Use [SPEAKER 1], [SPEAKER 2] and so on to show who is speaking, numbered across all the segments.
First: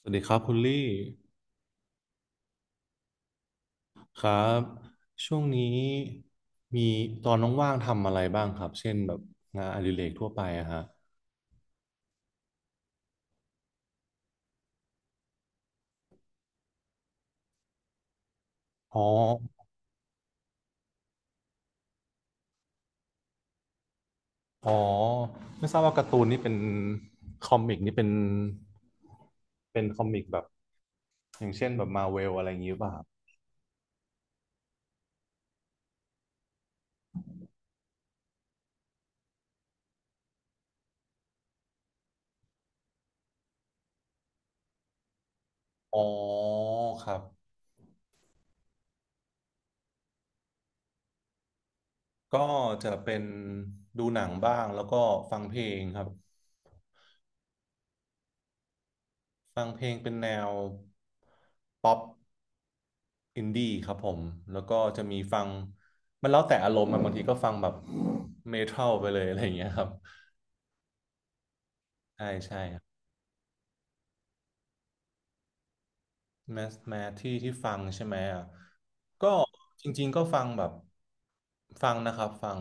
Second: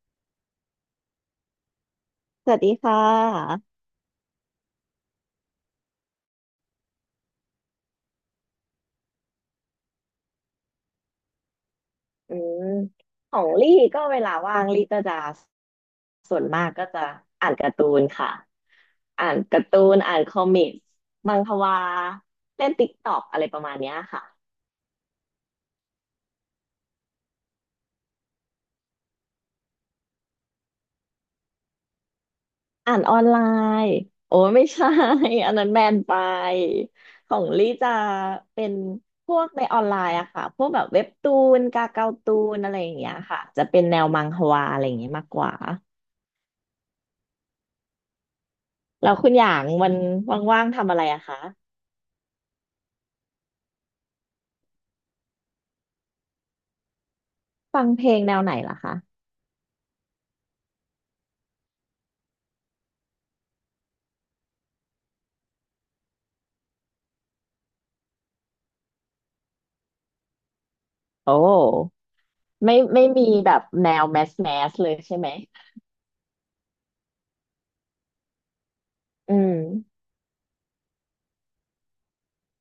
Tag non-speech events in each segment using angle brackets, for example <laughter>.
[SPEAKER 1] สวัสดีครับคุณลี่
[SPEAKER 2] สวัสดีค่ะ
[SPEAKER 1] ครับช่วงนี้มีตอนว่างๆทำอะไรบ้างครับเช่นแบบงานอดิเรกทั่วไปอะฮะ
[SPEAKER 2] อืมของลี่ก็เวลาว่างลี่ก็จะส่วนมากก็จะอ่านการ์ตูนค่ะ
[SPEAKER 1] อ๋อ
[SPEAKER 2] อ่านการ์ตูนอ่านคอมิกส์มังควาเล่นติ๊กต็อกอะไรประมาณเนี้ยค่ะ
[SPEAKER 1] อ๋อไม่ทราบว่าการ์ตูนนี่เป็นคอมิกนี่เป็นคอมิกแบบอย่างเช่นแบบมาเวลอะไรอย่างนี้หรือเปล่า
[SPEAKER 2] อ่า
[SPEAKER 1] ค
[SPEAKER 2] น
[SPEAKER 1] รับ
[SPEAKER 2] ออนไลน์โอ้ไม่ใช่ <laughs> อันนั้นแบนไปของลี่จะเป็นพวกในออนไลน์อะค่ะพวกแบบเว็บตูนกาเกาตูนอะไรอย่างเงี้ยค่ะจะเป็นแนวมังควาอะไรอย่างเงี้ยมากกว่า
[SPEAKER 1] อ๋อครับ
[SPEAKER 2] แล้วคุณอย่างวันว่างๆทำอะไรอะคะ
[SPEAKER 1] ก็จะเป็นดูหนังบ้างแล้วก็ฟังเพลงครับ
[SPEAKER 2] ฟังเพลงแนวไหนล่ะคะ
[SPEAKER 1] ฟังเพลงเป็นแนวป๊อป อินดี้ครับผมแล้วก็จะมีฟังมันแล้วแต่อารมณ์อะบางทีก็ฟังแบบเมทัลไปเลยอะไรอย่างเงี้ยครับ
[SPEAKER 2] โอ้
[SPEAKER 1] ใช่ใช่ค
[SPEAKER 2] ไม่
[SPEAKER 1] รับ
[SPEAKER 2] ไม่มีแบบแนวแมสแมสเลยใช่ไหม
[SPEAKER 1] แมสแมสที่ฟังใช่ไหมอ่ะก็
[SPEAKER 2] อืม
[SPEAKER 1] จริงๆก็ฟังแบบฟังนะครับฟัง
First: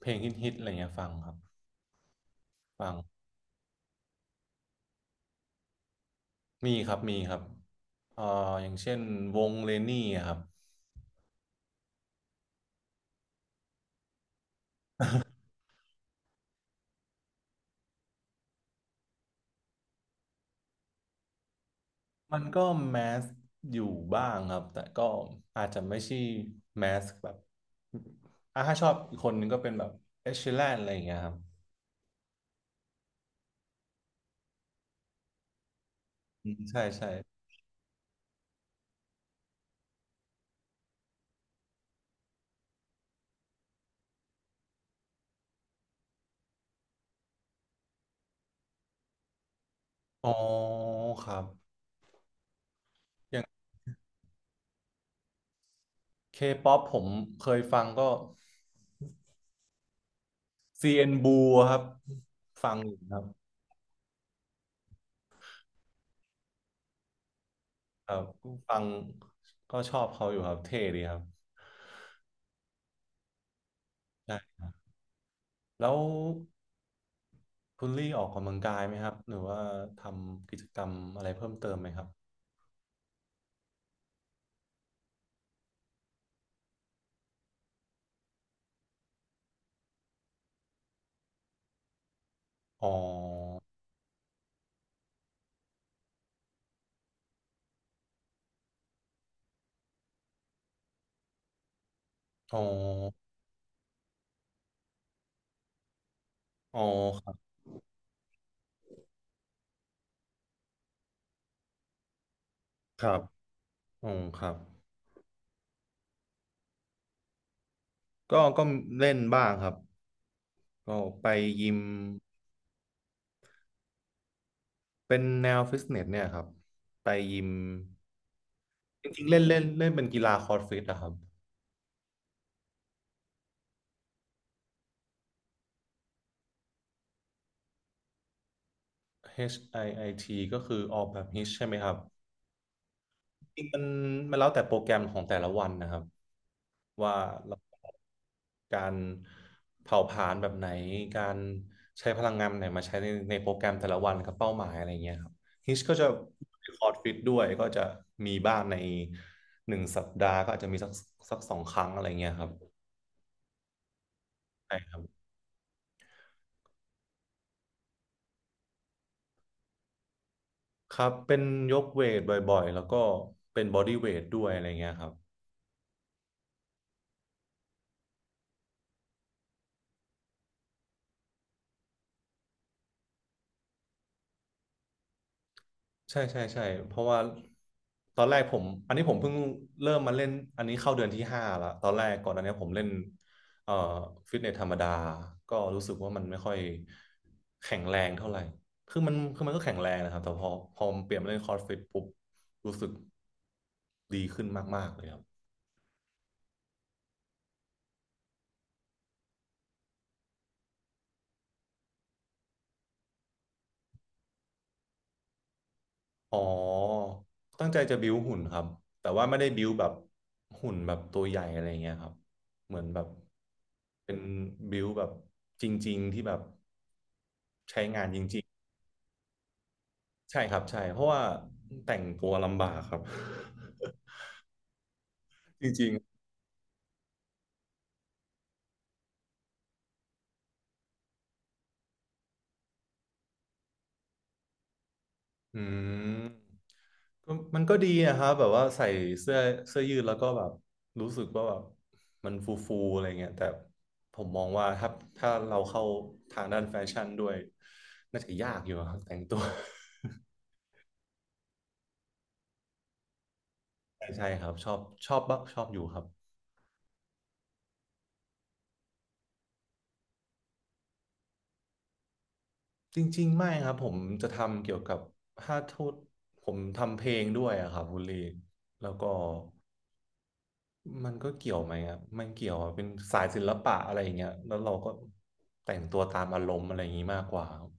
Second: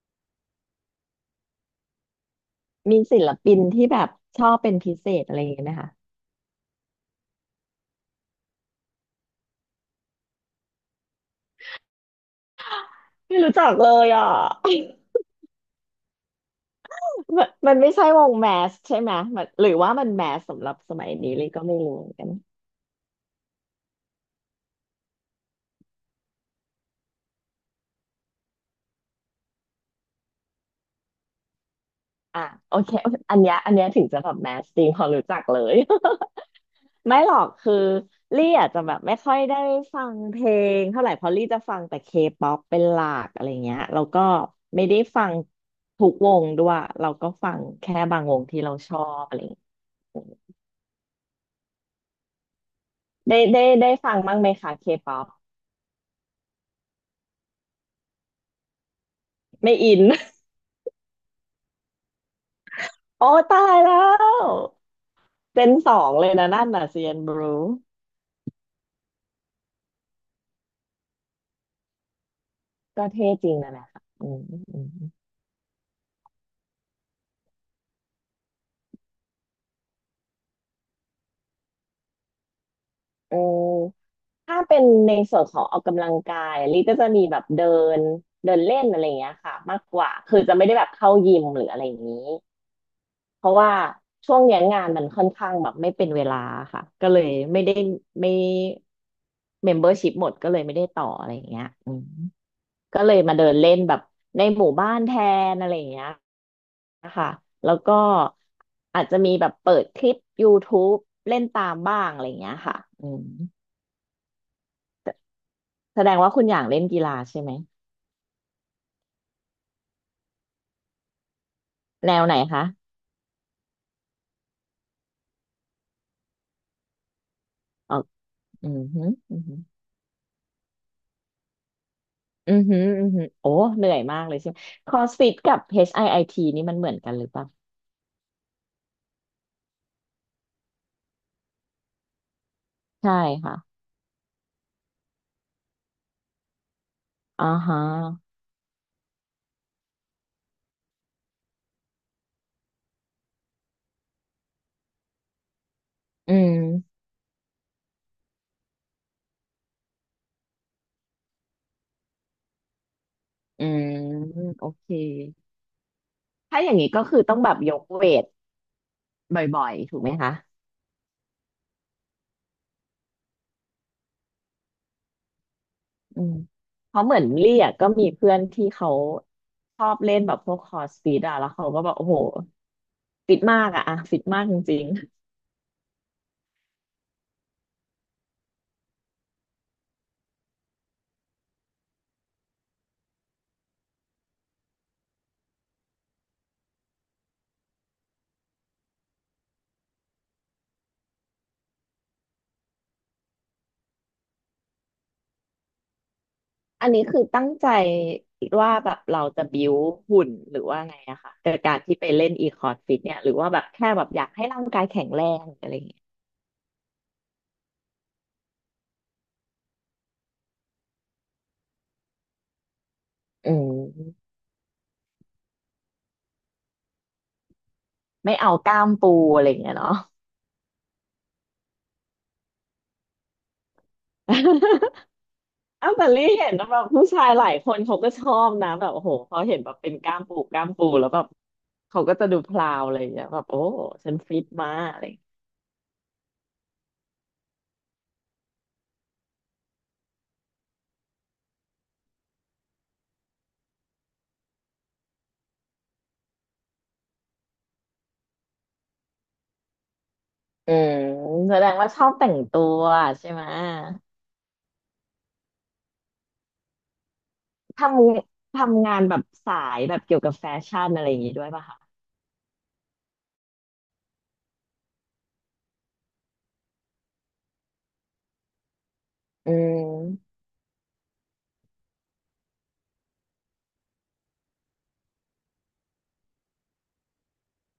[SPEAKER 1] เพลงฮิตๆอะไรเงี้ยฟังครับฟัง
[SPEAKER 2] มีศิลปินที่แบบชอบเป็นพิเศษอะไรอย่างเงี้ยไหมคะ
[SPEAKER 1] มีครับมีครับเอ่ออย่างเช่นวงเลนนี่ครับ
[SPEAKER 2] ไม่รู้จักเลยอ่ะ <laughs> มันไม่ใช่วงแมสใช่ไหมมันหรือว่ามันแมสสำหรับสมัยนี้เลยก็ไม่รู้เหมือนกัน
[SPEAKER 1] มันก็แมสอยู่บ้างครับแต่ก็อาจจะไม่ใช่แมสแบบอ่ะถ้าชอบอีกคนนึงก็เป็นแบบเอชแลนอะไรอย่างเงี้ยครับ
[SPEAKER 2] อ่ะโอเคอันเนี้ยถึงจะแบบแมสจริงพอรู้จักเลย
[SPEAKER 1] อืมใช่ใช่
[SPEAKER 2] ไม่หรอกคือลี่อาจจะแบบไม่ค่อยได้ฟังเพลงเท่าไหร่เพราะลี่จะฟังแต่เคป๊อปเป็นหลักอะไรเงี้ยแล้วก็ไม่ได้ฟังทุกวงด้วยเราก็ฟังแค่บางวงที่เราชอบอะไรเงี้ย
[SPEAKER 1] อ๋อครับอ
[SPEAKER 2] ได้
[SPEAKER 1] ย่าง
[SPEAKER 2] ได้ได้ฟังบ้างไหมคะเคป๊อป
[SPEAKER 1] เคป๊อปผมเคยฟังก็
[SPEAKER 2] ไม่อิน
[SPEAKER 1] CN Blue ครับฟังอยู่
[SPEAKER 2] <laughs>
[SPEAKER 1] ครั
[SPEAKER 2] โอ้
[SPEAKER 1] บ
[SPEAKER 2] ตายแล้วเจนสองเลยนะนั่นน่ะเซียนบรู
[SPEAKER 1] ครับฟังก็ชอบเขาอยู่ครับเท่ดีครับ
[SPEAKER 2] ก็เท่จริงนะนะค่ะอื
[SPEAKER 1] ใช่
[SPEAKER 2] ม
[SPEAKER 1] แล้วคุณลี่ออกกำลังกายไหมครับหรือว่าทำกิจกรรมอะไรเพิ่มเติมไหมครับ
[SPEAKER 2] เออถ้าเป็นในส่วนของออกกำลังกายลิก็จะมีแบบเดินเดินเล่นอะไรอย่างเงี้ยค่ะมากกว่าคือจะไม่ได้แบบเข้ายิมหรืออะไรอย่างนี้
[SPEAKER 1] อ๋
[SPEAKER 2] เพราะ
[SPEAKER 1] อ
[SPEAKER 2] ว่าช่วงเนี้ยงานมันค่อนข้างแบบไม่เป็นเวลาค่ะก็เลยไม่ได้ไม่เมมเบอร์ชิพหมดก็เลยไม่ได้ต่ออะไรอย่างเงี้ยอืม
[SPEAKER 1] อ๋อ
[SPEAKER 2] ก็เลยมาเดินเล่นแบบในหมู่บ้านแทนอะไรอย่างเงี้ย
[SPEAKER 1] อ๋อค
[SPEAKER 2] ค่ะ
[SPEAKER 1] รับ
[SPEAKER 2] แล้วก็อาจจะมีแบบเปิดคลิป y o ท t บเล่นตามบ้างอะไรอย่างเงี้ยค่ะ
[SPEAKER 1] ค
[SPEAKER 2] อื
[SPEAKER 1] รับ
[SPEAKER 2] ม
[SPEAKER 1] อ๋อครับ
[SPEAKER 2] แสดงว่าคุณอย่างเล่นกีฬาใช่ไหม
[SPEAKER 1] ก็เล่นบ้างครับก็ไปยิม
[SPEAKER 2] แนวไหนคะ
[SPEAKER 1] เป็นแนวฟิตเนสเนี่ยครับไปยิม
[SPEAKER 2] อ๋ออือหื
[SPEAKER 1] จ
[SPEAKER 2] อ
[SPEAKER 1] ริงๆ
[SPEAKER 2] อื
[SPEAKER 1] เล่
[SPEAKER 2] อ
[SPEAKER 1] น
[SPEAKER 2] หือ
[SPEAKER 1] เล่นเล่นเป็นกีฬาคอร์ดฟิตนะครับ
[SPEAKER 2] อือหืออือหือโอ้เหนื่อยมากเลยใช่ไหมคอสฟิตกับ HIIT นี่มันเหมือนกันหรือเปล่า
[SPEAKER 1] HIIT ก็คือออกแบบฮิตใช่ไหมครับ
[SPEAKER 2] ใช่
[SPEAKER 1] จริงๆ
[SPEAKER 2] ค่ะ
[SPEAKER 1] มันแล้วแต่โปรแกรมของแต่ละวันนะครับว่า
[SPEAKER 2] อ่า
[SPEAKER 1] เรา
[SPEAKER 2] ฮะ
[SPEAKER 1] การเผาผลาญแบบไหนการใช้พลังงานแบบไหนมาใช้ในโปรแกรมแต่ละวันกับเป้าหมายอะไรเงี้ยครับฮิชก็จะ
[SPEAKER 2] อื
[SPEAKER 1] รีคอร์ด
[SPEAKER 2] ม
[SPEAKER 1] ฟิตด้วยก็จะมีบ้างใน1 สัปดาห์ก็อาจจะมีสัก2 ครั้งอะไรเงี้ยครับ
[SPEAKER 2] อืมโอ
[SPEAKER 1] ใช่
[SPEAKER 2] เค
[SPEAKER 1] ครับ
[SPEAKER 2] ถ้าอย่างนี้ก็คือต้องแบบยกเวทบ่อยๆถูกไหมคะ
[SPEAKER 1] ครับเป็นยกเวทบ่อยๆแล้วก็เป็นบอดี้เวทด้วยอะไรเงี้ยครับ
[SPEAKER 2] อืมเพราะเหมือนลี่อ่ะก็มีเพื่อนที่เขาชอบเล่นแบบพวกคอร์สฟิตอ่ะแล้วเขาก็บอกโอ้โหฟิตมากอ่ะอะฟิตมากจริง
[SPEAKER 1] ใช่ใช่ใช่เพราะว่าตอนแรกผมอันนี้ผมเพิ่งเริ่มมาเล่นอันนี้เข้าเดือนที่ 5ละตอนแรกก่อนอันเนี้ยผมเล่นเอ่อฟิตเนสธรรมดาก็รู้สึกว่ามันไม่ค่อยแข็งแรงเท่าไหร่คือมันก็แข็งแรงนะครับแต่พอเปลี่ยนมาเล่นคอร์สฟิตปุ๊บรู้สึกดีขึ้นมากๆเลยครับ
[SPEAKER 2] อันนี้คือตั้งใจคิดว่าแบบเราจะบิวหุ่นหรือว่าไงอะค่ะกดยการที่ไปเล่นอีคอร์ดฟิตเนี่ยหรือว่าแบบแค่แบบอยากให้ร่างกายแข็งแรงอะไรอย่างเงี้ย
[SPEAKER 1] อ๋อตั้งใจจะบิ้วหุ่นครับแต่ว่าไม่ได้บิ้วแบบหุ่นแบบตัวใหญ่อะไรเงี้ยครับเหมือนแบบ
[SPEAKER 2] อื
[SPEAKER 1] เป็น
[SPEAKER 2] ม
[SPEAKER 1] บิ้วแบบจริงๆที่แบบ ใช้งานจ
[SPEAKER 2] ไม่
[SPEAKER 1] ริง
[SPEAKER 2] เอากล้ามปูอะไรอย่างเงี้ยเนาะ
[SPEAKER 1] ๆใช่ครับใช่เพราะว่าแต่งตัวลำบากครับ <laughs> จ
[SPEAKER 2] <laughs>
[SPEAKER 1] ริ
[SPEAKER 2] อ้า
[SPEAKER 1] ง
[SPEAKER 2] วแต่ลี่เห็นแบบผู้ชายหลายคนเขาก็ชอบนะแบบโอ้โหเขาเห็นแบบเป็นกล้ามปูกล้ามปูแล้วแบบเขาก็จะดูพลาวอะไรอย่างเงี้ยแบบโอ้ฉันฟิตมาอะไรอย่างเงี้ย
[SPEAKER 1] ๆมก็มันก็ดีนะครับแบบว่าใส่เสื้อเสื้อยืดแล้วก็แบบรู้สึกว่าแบบมันฟูฟูอะไรเงี้ยแต่ผมมองว่าถ้าเราเข้าทางด้านแฟชั่นด้วยน่าจะยากอยู่ครับแต่งตัว
[SPEAKER 2] อืมแสดงว่าชอบแต่งตัวใช่ไหม
[SPEAKER 1] <laughs> ใช่ใช่ครับชอบบ้างชอบอยู่ครับ
[SPEAKER 2] ททำงานแบบสายแบบเกี่ยวกับแฟชั่นอะไรอย่างงี้ด้วยป่ะคะ
[SPEAKER 1] จริงๆไม่ครับผมจะทำเกี่ยวกับถ้าโทษผมทำเพลงด้วยอะครับคุณลีแล้วก็
[SPEAKER 2] อืม
[SPEAKER 1] มันก็เกี่ยวไหมครับมันเกี่ยวอะเป็นสายศิลปะอะไรอย่างเงี้ยแล้วเราก็แต่งตัวตามอารมณ์อะไรอย่างงี้มากกว่าครับ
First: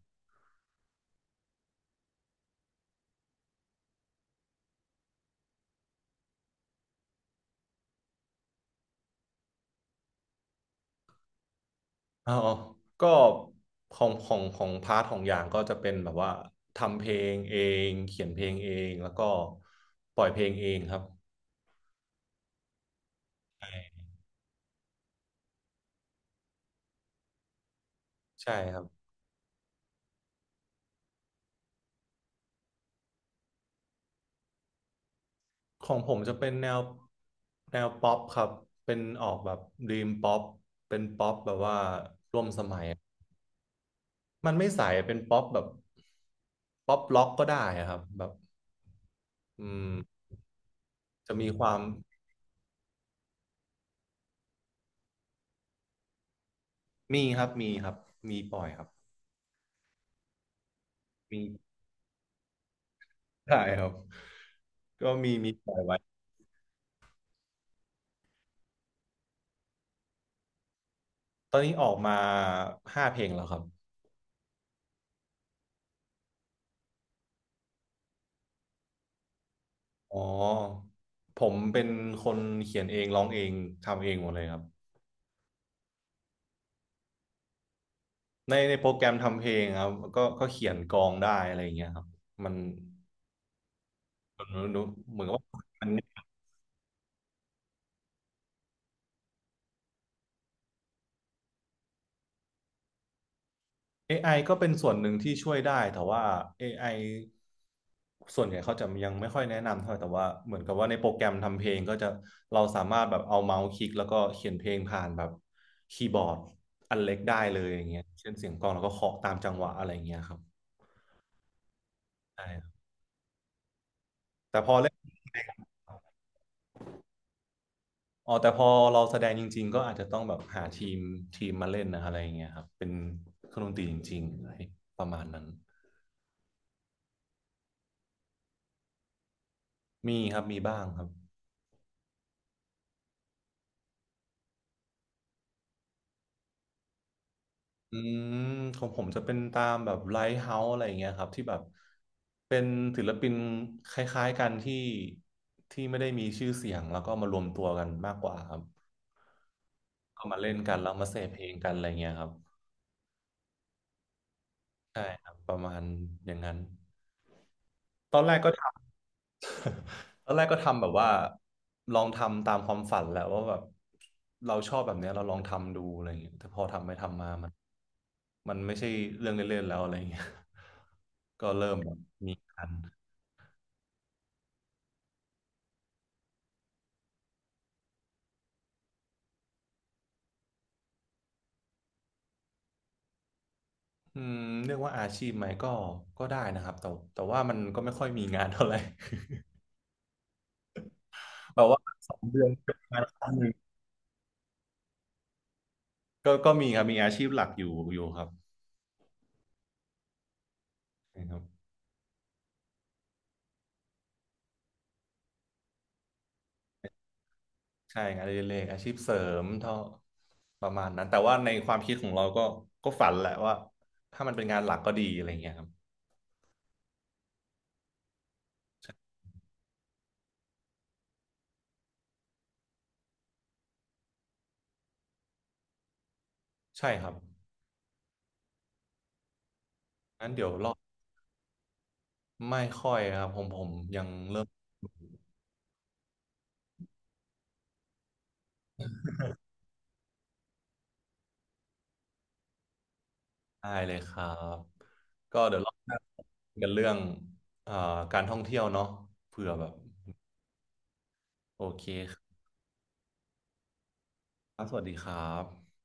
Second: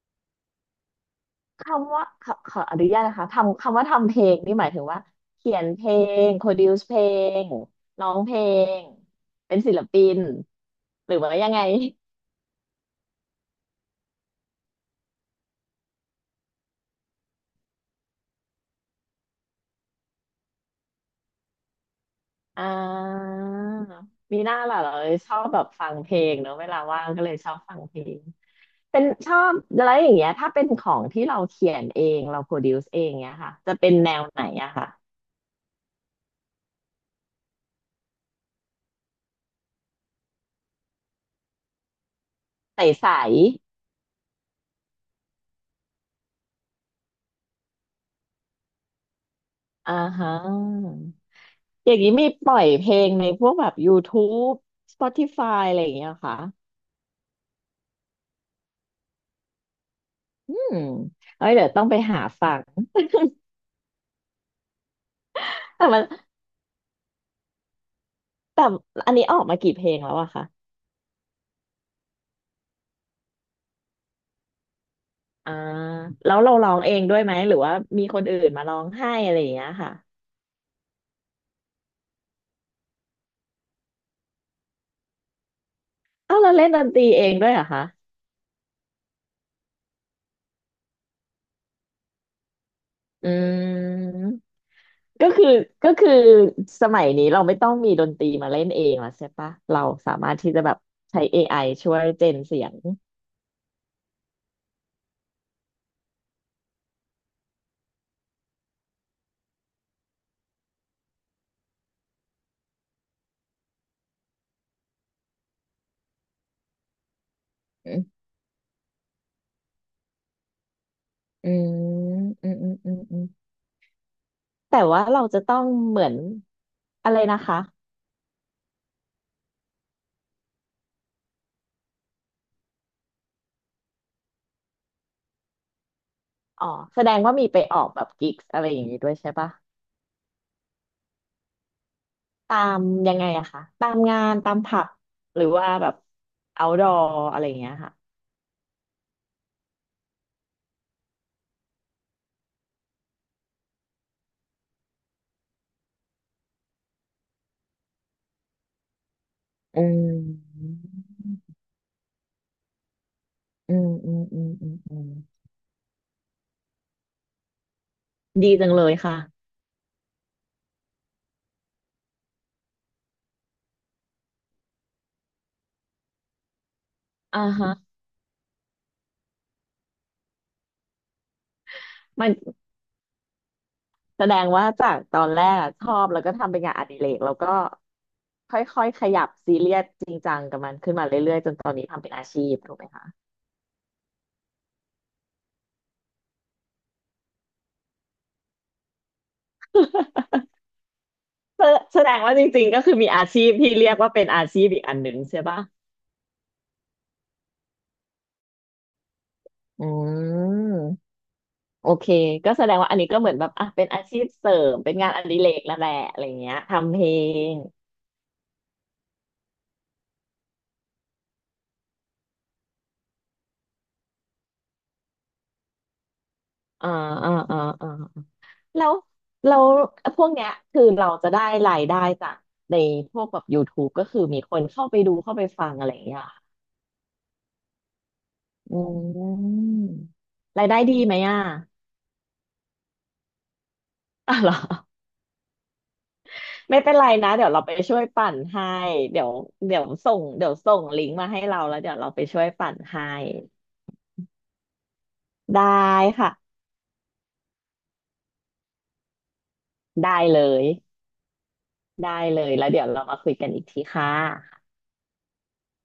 [SPEAKER 2] คำว่าขออนุญาตนะคะทำคำว่าทำเพลงนี่หมายถึงว่าเขียนเพลงโปรดิวซ์เพลงร้องเพลงเป็นศิลปินหรือว่ายังไง
[SPEAKER 1] อ๋อก็ของพาร์ทของอย่างก็จะเป็นแบบว่าทำเพลงเองเขียนเพลงเองแล้วก็ปล่อยเพลงเองครับ
[SPEAKER 2] อ่ามีหน้าล่ะเหราชอบแบบฟังเพลงเนอะเวลาว่างก็เลยชอบฟังเพลง
[SPEAKER 1] ใช่ครับ
[SPEAKER 2] เป็นชอบอะไรอย่างเงี้ยถ้าเป็นของที่เราเขียนเองเราโปรดิวซ์เองเงี้ยค่ะจะเป็นแนวไหนอะค่ะ
[SPEAKER 1] ของผมจะเป็นแนวป๊อปครับเป็นออกแบบด e ีมป๊อปเป็นป๊อปแบบว่าร่วมสมัย
[SPEAKER 2] ใส
[SPEAKER 1] มันไม่ใสเป็นป๊อปแบบป๊อปล็อกก็ได้อะครับแบบอืม
[SPEAKER 2] อ่าฮะ
[SPEAKER 1] จะมีความ
[SPEAKER 2] อย่างนี้มีปล่อยเพลงในพวกแบบ YouTube Spotify อะไรอย่างเงี้ยเหรอค่ะ
[SPEAKER 1] มีครับมีครับมีปล่อยครับ
[SPEAKER 2] อืม
[SPEAKER 1] มี
[SPEAKER 2] เอ้ยเดี๋ยวต้องไปหาฟัง
[SPEAKER 1] ใช่ครับก็มีปล่
[SPEAKER 2] <laughs>
[SPEAKER 1] อย
[SPEAKER 2] แต่
[SPEAKER 1] ไว้
[SPEAKER 2] มันแต่อันนี้ออกมากี่เพลงแล้วอะคะ
[SPEAKER 1] ตอนนี้ออกมา5 เพลงแล้วครับ
[SPEAKER 2] อ่าแล้วเราร้องเองด้วยไหมหรือว่ามีคนอื่นมาร้องให้อะไรอย่างเงี้ยค่ะ
[SPEAKER 1] อ๋อผมเป็นคนเขียนเองร้องเองทำเองหมดเลยครับ
[SPEAKER 2] อ้าวเราเล่นดนตรีเองด้วยเหรอคะ
[SPEAKER 1] ในโปรแกรมทำเพลงครับก็เขียนกลองได้อะไรอย่างเงี้ยครับมัน
[SPEAKER 2] อืม
[SPEAKER 1] มันมันเหมือ
[SPEAKER 2] ก็
[SPEAKER 1] นกับ
[SPEAKER 2] คือ
[SPEAKER 1] ว่ามัน
[SPEAKER 2] ก็คือสมัยนี้เราไม่ต้องมีดนตรีมาเล่นเองแล้วใช่ปะเราสามารถที่จะแบบใช้ AI ช่วยเจนเสียง
[SPEAKER 1] AI ก็เป็นส่วนหนึ่งที่ช่วยได้แต่ว่า AI ส่วนใหญ่เขาจะยังไม่ค่อยแนะนำเท่าไหร่แต่ว่าเหมือนกับว่าในโปรแกรมทำเพลงก็จะเราสามารถแบบเอาเมาส์คลิกแล้วก็เขียนเพลงผ่านแบบคีย์บอร์ดอันเล็กได้เลยอย่างเงี้ยเช่นเสียงกลองแล้วก็เคาะตามจังหวะอะไรอย่างเงี้ยครับ
[SPEAKER 2] อืม
[SPEAKER 1] ใช่
[SPEAKER 2] อืม
[SPEAKER 1] ค
[SPEAKER 2] อื
[SPEAKER 1] รับ
[SPEAKER 2] มอืมอืม
[SPEAKER 1] แต่พอ
[SPEAKER 2] แต่ว่าเราจะต้องเหมือนอะไรนะคะ
[SPEAKER 1] แต่พอเราแสดงจริงๆก็อาจจะต้องแบบหาทีมมาเล่นนะอะไรอย่างเงี้ยครับเป็นเครื่องดนตรีจริงๆอะไรประมาณนั้น
[SPEAKER 2] อ๋อแสดงว่ามีไปออกแบบกิกส์อะไรอย่างนี้ด้วยใช่ปะ
[SPEAKER 1] มีครับมีบ้างครับ
[SPEAKER 2] ตามยังไงอะคะ ตามงานตามผับหรือว่าแบบเอาดออะไรอย่างเงี้ยค่ะ
[SPEAKER 1] อืมของผมจะเป็นตามแบบไลท์เฮาส์อะไรอย่างเงี้ยครับที่แบบเป็นศิลปินคล้ายๆกันที่ไม่ได้มีชื่อเสียงแล้วก็มารวมตัวกันมากกว่าครับ
[SPEAKER 2] อื
[SPEAKER 1] ก็มาเล่น
[SPEAKER 2] ม
[SPEAKER 1] กันแล้วมาเสพเพลงกันอะไรเงี้ยครับ
[SPEAKER 2] อืมอืมอืมอืมอื
[SPEAKER 1] ใช่
[SPEAKER 2] ม
[SPEAKER 1] ครับประมาณอย่างนั้นตอนแรกก็
[SPEAKER 2] ดีจังเลยค่ะ
[SPEAKER 1] <laughs> ตอนแรกก็ทำแบบว่าลองทำตามความฝันแหละว่าแบบเราชอบแบบเนี้ยเราลองทำดูอะไรอย่างเงี้ยแต่พอทำไปทำมา
[SPEAKER 2] อ่า
[SPEAKER 1] มัน
[SPEAKER 2] ฮะ
[SPEAKER 1] มันไม่ใช่เรื่องเล่นๆแล้วอะไรอย่างเงี้ย <laughs> ก็เริ่มแบบ
[SPEAKER 2] มัน
[SPEAKER 1] มีงาน
[SPEAKER 2] แสดงว่าจากตอนแรกอะชอบแล้วก็ทำเป็นงานอดิเรกแล้วก็ค่อยๆขยับซีเรียสจริงจังกับมันขึ้นมาเรื่อยๆจนตอนนี้ทำเป็นอาชีพถูกไหมคะ
[SPEAKER 1] อืมเรียกว่าอาชีพไหมก็ได้นะครับแต่ว่ามันก็ไม่ค่อยมีงานเท่าไหร่ <laughs> แบ
[SPEAKER 2] แส
[SPEAKER 1] บว่า
[SPEAKER 2] แส
[SPEAKER 1] ส
[SPEAKER 2] ด
[SPEAKER 1] อ
[SPEAKER 2] ง
[SPEAKER 1] ง
[SPEAKER 2] ว่า
[SPEAKER 1] เดื
[SPEAKER 2] จ
[SPEAKER 1] อน <laughs>
[SPEAKER 2] ริง
[SPEAKER 1] เป็
[SPEAKER 2] ๆ
[SPEAKER 1] น
[SPEAKER 2] ก็คือ
[SPEAKER 1] งาน
[SPEAKER 2] มี
[SPEAKER 1] ค
[SPEAKER 2] อา
[SPEAKER 1] รั้งห
[SPEAKER 2] ชี
[SPEAKER 1] นึ่
[SPEAKER 2] พ
[SPEAKER 1] ง
[SPEAKER 2] ที่เรียกว่าเป็นอาชีพอีกอันหนึ่งใช่ปะ
[SPEAKER 1] ก็มีครับมีอาชีพหลักอยู่ครับ
[SPEAKER 2] อืม
[SPEAKER 1] ใช่ครับ
[SPEAKER 2] โอเคก็แสดงว่าอันนี้ก็เหมือนแบบอ่ะเป็นอาชีพเสริมเป็นงานอดิเรกแล้วแหละอะไรเงี้ยทำเพลง
[SPEAKER 1] ใช่งานอดิเรกอาชีพเสริมเท่าประมาณนั้นแต่ว่าในความคิดของเราก็ฝันแหละว่าถ้ามันเป็นงานหลักก็ดีอะไรเงี้ยครับ
[SPEAKER 2] อ่าอ่าแล้วแล้วพวกเนี้ยคือเราจะได้รายได้จากในพวกแบบ YouTube ก็คือมีคนเข้าไปดูเข้าไปฟังอะไรอย่างเงี้ยเหรอ
[SPEAKER 1] ใช่ครับ
[SPEAKER 2] อืม
[SPEAKER 1] งั้นเดี๋ยว
[SPEAKER 2] รา
[SPEAKER 1] ร
[SPEAKER 2] ย
[SPEAKER 1] อ
[SPEAKER 2] ได้
[SPEAKER 1] บ
[SPEAKER 2] ดีไหมอ่ะ
[SPEAKER 1] ไม่ค่อยครับผมยัง
[SPEAKER 2] อ่ะ
[SPEAKER 1] เริ่ม
[SPEAKER 2] เหรอ ไม่เป็นไรนะเดี๋ยวเราไปช่วยปั่นให้เดี๋ยวเดี๋ยวส่งลิงก์มาให้เราแล้วเดี๋ยวเราไปช่วยปั่นให้
[SPEAKER 1] ได้เลยครับก็เดี๋ยว
[SPEAKER 2] ได้
[SPEAKER 1] รอบหน้า
[SPEAKER 2] ค่ะ
[SPEAKER 1] กันเรื่องเอ่อการท่องเที่ยวเนาะเผื่อแบบ
[SPEAKER 2] ได้เลย
[SPEAKER 1] โอเค
[SPEAKER 2] ได้
[SPEAKER 1] คร
[SPEAKER 2] เลยแล้วเดี๋ยวเรามาคุยกันอีกทีค่ะ
[SPEAKER 1] ับสวัสดีครับ